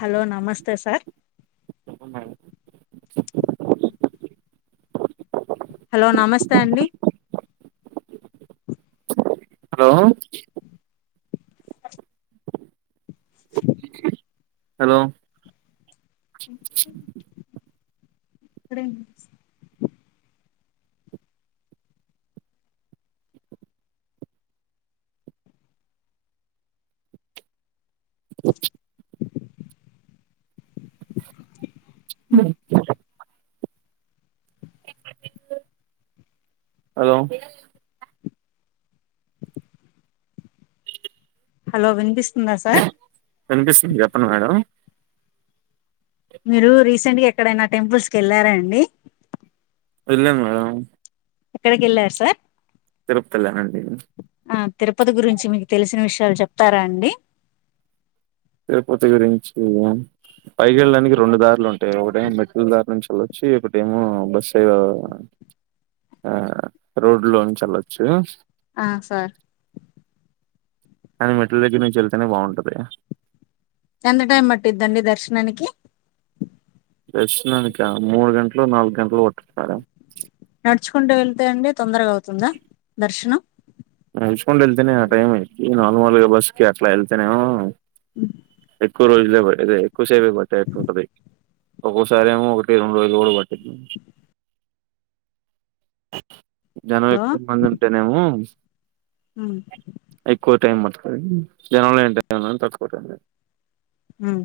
Hello నమస్తే sir hello hello నమస్తే అండి హలో హలో ర ఆ హలో హలో వినిపిస్తుందా సార్ వినిపిస్తుంది చెప్పండి మేడం మీరు రీసెంట్ గా ఎక్కడైనా టెంపుల్స్ కి వెళ్ళారా అండి వెళ్ళాం మేడం ఎక్కడికి వెళ్ళారు సార్ తిరుపతి వెళ్ళానండి ఆ తిరుపతి గురించి మీకు తెలిసిన విషయం చెప్తారా అండి తిరుపతి గురించి పైకిెళ్ళడానికి రెండు దారులు ఉంటాయి ఒకటేమో మెట్రల్ దారి ను వెల్లొచ్చు ఒకటేమో బస్ ఆ రోడ్ లో నుంచేల్లొచ్చు ఆ సార్ కానీ మెట్ల దగ్గర నుంచి వెళ్తేనే బాగుంటది ఎంత టైమ్ పట్టుద్దండీ దర్శనానికి దారర్షిణానిక మూడు గంటలు నాలుగు గంటలు పట్టుద్ది మేడం నడుచుకుంటే వెళ్తాయండి తొందరగా అవుతుందా దర్శనం నడుచుకుంటూ వెళ్తేనే ఆ టైం అయ్యిద్ది నార్మల్ బాస్ కి అట్లా వెళ్తేనేమో అ ఎక్కువ రోజులే పడ్ క్కువసేపె బటేట్టు ఉంటది ఒక్కోసారిేమో ఒకటి రెండు రోజులు కూడా పట్టి జనం ఎక్కువ మంది ఉంటేనేమో ఉమ్ టై మతుకై జనం లో [unintelligible] హుమ్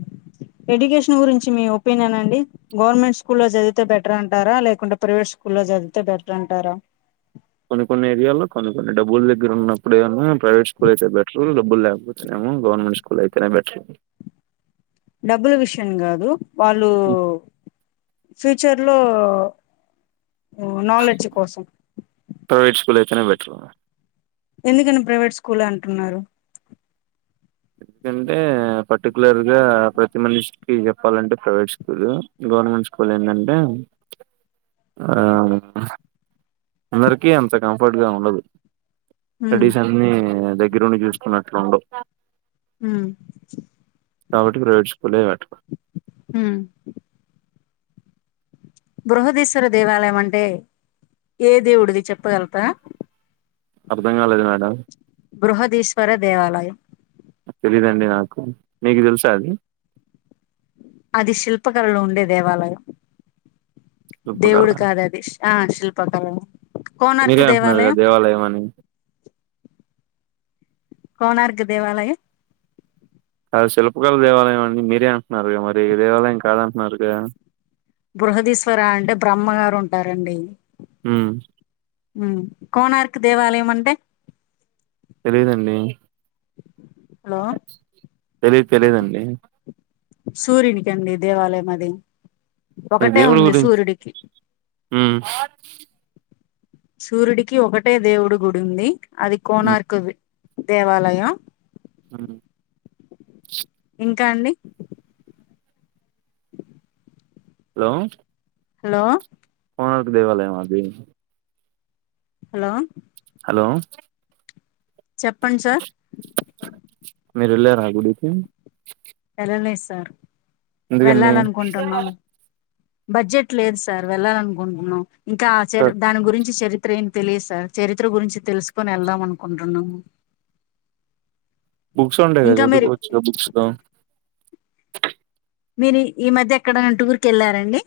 ఎడ్యుకేషన్ గురించి మీ ఒపీనియన్ అండి గవర్నమెంట్ స్కూల్లో చదివితే బెటర్ అంటారా లేకుంటే ప్రైవేట్ స్కూల్లో చదివితే బెటర్ అంటారా కొన్ని కొన్ని ఏరియాలో కొన్ని కొన్ని డబ్బులు దగ్గర ఉన్నప్పుడు ఏమో ప్రైవేట్ స్కూల్ అయితే బెటర్ డబ్బులు లేకపోతేనేమో గవర్నమెంట్ స్కూల్ అయితేనే బెటర్ డబ్బుల విషయం కాదు వాళ్ళు ఫ్యూచర్ లో ఓ నాలెడ్జ్ కోసం ప్రైవేట్ స్కూల్ అయితేనే బెటర్ ఎందుకని ప్రైవేట్ స్కూల్ అంటున్నారు ఎందుకంటే పర్టికులర్గా ప్రతి మనిషికి చెప్పాలంటే ప్రైవేట్ స్కూల్ గవర్నమెంట్ స్కూల్ ఏంటంటే ఆ అందరకి అంత కంఫర్ట్ గా ఉండదు ఉమ్ ట్రెడిషన్ మీమి దే గిరునీ పిలుచుకున్నట్లు ఉండవ్ హ్మ్ కాబట్టి ప్రవేట్ స్కూలే బెట్ హ్మ్ బృహదీశ్వర దేవాలయం అంటే ఏ దేవుడిది చెప్పగలుగుతరా అర్థం కాలేదు మేడం బృహదీశ్వర దేవాలయం తెలీయదండి నాకు మీకు తెలుసా అది అది శిల్పకళలో ఉండే దేవాలయం శిల్పకళ దేవుడు కాదు అది ఆ శిల్పకళ కోనార్కి మీరే అంటున్నారుగా దేవాలయం అని కోణార్క్ దేవాలయం అది శిల్పకళ దేవాలయం అండి మీరే అంటున్నారుగా మరి దేవాలయం కాదంటున్నారుగా బృహదీశ్వర అంటే బ్రహ్మగారు ఉంటారండి హ్మ్ ఉమ్ కోణార్కు దేవాలయంం అంటే తెలియదండి హలో తెలిదు తెలీయదండి సూర్యునికి అండి దేవాలయం అది ఇ ఒకటే దేవుళ్ళ ఉంది గురించ్ సూర్యుడికి హ్మ్మ్ ఆ ట్ సూర్యుడికి ఒకటే దేవుడు గుడి ఉంది అది ఉమ్ కోణార్కుది దేవాలయం హు ఇంకా అండి హలో హలో కోణార్క్ దేవాలయం మా అది హలో హలో చెప్పండి సార్. మీరు ఎల్లారా ఆ గుడికి వెళ్ళలే సార్ ఎందుకండి. వెళ్ళాలనుకుంటున్నాము బడ్జెట్ లేదు సార్ వెళ్ళాలనుకుంటున్నాం. ఇంకా చెర్ దాని గురించి చెరి త్ర ఏమి తెలియదు సార్ చరిత్ర గురించి తెలుసుకొని ఎళ్దాం అనుకుంటున్నాము. బుక్స్ ఉంటాయి కదా ఇంకా మీరు చదువుకోవచ్చుగా బుక్స్ లో మీరు ఈ మధ్య ఎక్కడనా టూర్ కి వెళ్ళారా అండి.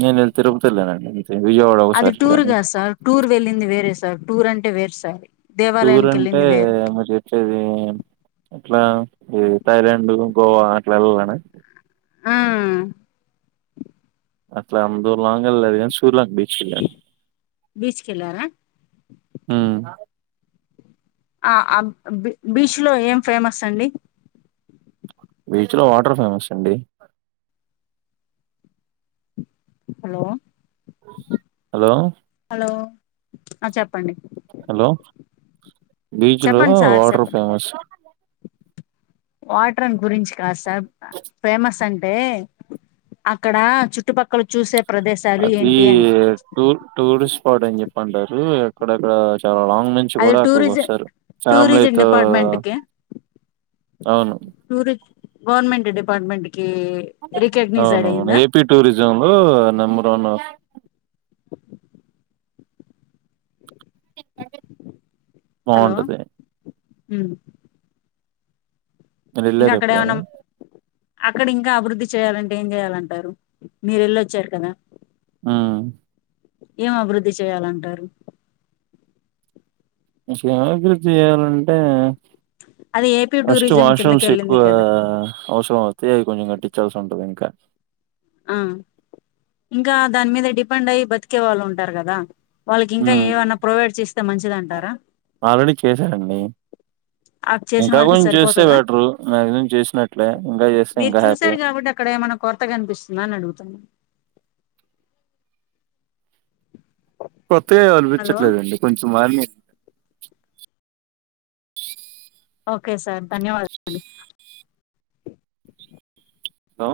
నేనా తిరుపతి వెళ్ళానండి. విజవాడ ఒకసారి టూర్ వెళ్ళాను. కాదు సార్ టూర్ వెళ్ళింది అది వేరే సార్, టూర్ అంటే వేరు సార్. టూర్ దేవాలయానికి అంటే వెళ్ళింది వేరు మరి చెప్పేది ఎట్లా ఈ థైలాండ్, గోవా అట్లా వెళ్ళాలన ఆ అట్లా ఎమ్ దూ లాంగ్ ఎల్ల లేదు కానీ సూలంగ్ బీచ్ వెళ్లాను బీచ్కి వెళ్ళారా హ్మ్ ఆ ఆ బి బీచ్ లో ఏం ఫేమస్ అండి. బీచ్ లో వాటర్ ఫేమస్ అండి. హలో హలో హలో ఆ చెప్పండి. హలో బీచ్ లో చెప్పండి సార్ వాటర్ చెప్పండి ఫేమస్. వాటర్ అని గురించి కాద్ సా ర్ ఫేమస్ అ ంటే అక్కడ చుట్టుపక్కల చూసే ప్రదేశాలు అది ఏంటి అని టూ టూరిస్ట్ స్పాట్ అని చెప్పంటారు. అక్కడక్కడా లాంగ్ నుంచి అది కూడా అక్కడికి టూరిజం వస్తారు టూరిజం ఫ్యామిలీతో డిపార్ట్మెంట్ అవును టూరిస్ట్ గవర్నమెంట్ డిపార్ట్మెంట్ కి రికగ్నైజ్డ్ అవునవును అయిందా ఏపీ టూరిజం లో నెంబర్ వన్. [inaudible] [inaudible] బావుంటది. మ్ మరి వెళ్ళేర ఏమన్నా ఎప్పుడైనా అక్కడ ఇంకా అభివృద్ధి చేయ్యాలంటే ఏం చేయాలంటారు, మీరు వెళ్ళొచ్చారు కదా ఆ ఏం అభివృద్ధి చెయాలంటారు ఏమీ అభివృద్ధి చెయాలంటే అది ఏపీ ఫస్ట్ టూరిజం వాష్రూమ్ కిందకి సిక్వ వెళ్ళింది కదా ఔసరం అవుతు [unintelligible] కాటయించాల్సి ఉంటదియింకా ఆ ఇంకా దాని మీద డిపెండ్ అయ్యి బతికే వాళ్ళు ఉంటారు కదా వాళ్ళకి ఇంకా ఉమ్ ఏమన్నా ప్రొవైడ్ చేస్తే మంచిది అంటారా, ఆల్రెడీ చేశారండి అ చేసిన ఇంకా వరకి కొంచెం చేస్తే సరిపోతుందా, బెటరు మాక్సిమం చేసినట్లే ఇంకా చేస్తే మీరు ఇంకా హ్యాపీ చూసారు కాబట్టి అక్కడ ఏమైనా కొరతగా కనిపిస్ ఉన్న అడుగుతున్నాను కొత్తగాఏమీ హలో కల్పించట్లేదండి కొంచెం కుమారి ఓకే సార్ ధన్యవాదాలు అ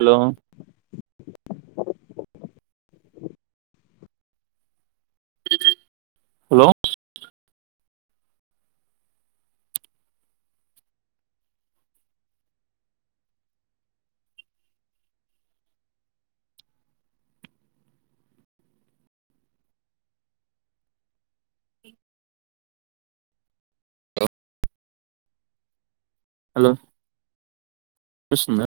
హలో హలో హలో వినిపిస్తుందా